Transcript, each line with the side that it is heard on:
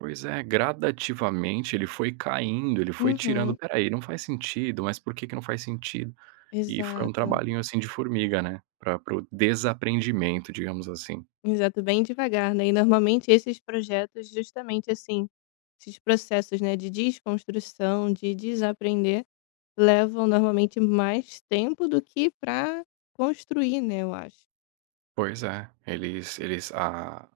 right: Pois é, gradativamente, ele foi caindo, ele foi tirando:
left: Uhum.
right: "Espera aí, não faz sentido, mas por que que não faz sentido?" E foi um
left: Exato.
right: trabalhinho, assim, de formiga, né, pra para o "desaprendimento", digamos assim.
left: Exato, bem devagar, né. E normalmente esses projetos justamente, assim, esses processos, né, de desconstrução, de desaprender, levam normalmente mais tempo do que pra construir, né, eu acho.
right: Pois é, eles eles, a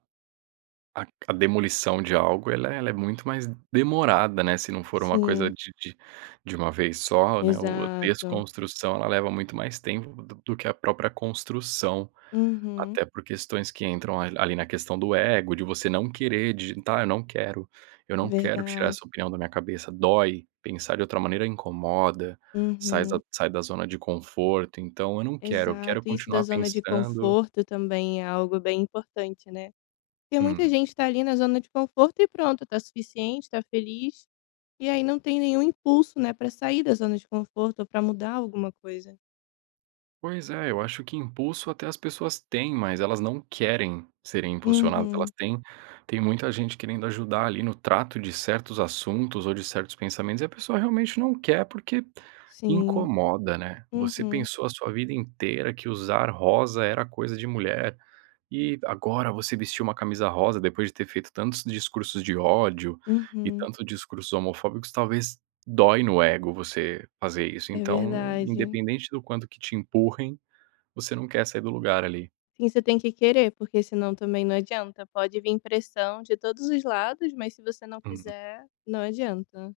right: a demolição de algo, ela ela é muito mais demorada, né, se não for uma coisa
left: Sim.
right: de de de uma vez só, né. O a
left: Exato.
right: desconstrução, ela leva muito mais tempo do que a própria construção,
left: Uhum.
right: até por questões que entram ali na questão do ego, de você não querer digitar, eu não quero, eu não quero tirar
left: Verdade.
right: essa opinião da minha cabeça. Dói, pensar de outra maneira incomoda, sai da
left: Uhum.
right: z sai da zona de conforto, então eu não quero, eu quero
left: Exato, isso da
right: continuar
left: zona de
right: pensando
left: conforto também é algo bem importante, né. Porque muita
right: Hum.
left: gente tá ali na zona de conforto e pronto, tá suficiente, tá feliz, e aí não tem nenhum impulso, né, pra sair da zona de conforto pra mudar alguma coisa.
right: Pois é, eu acho que impulso até as pessoas têm, mas elas não querem serem impulsionadas. Elas
left: Uhum.
right: têm tem muita gente querendo ajudar ali no trato de certos assuntos ou de certos pensamentos, e a pessoa realmente não quer porque
left: Sim.
right: incomoda, né. Você
left: Uhum.
right: pensou a sua vida inteira que usar rosa era coisa de mulher, e agora você vestir uma camisa rosa, depois de ter feito tantos discursos de ódio e
left: Uhum.
right: tantos discursos homofóbicos, talvez dói no ego você fazer isso.
left: É
right: Então,
left: verdade.
right: independente do quanto que te empurrem, você não quer sair do lugar ali.
left: Você tem que querer porque senão também não vai adiantar. Pode vir pressão de todos os lados, mas se você não
right: Uhum.
left: quiser, não vai adiantar.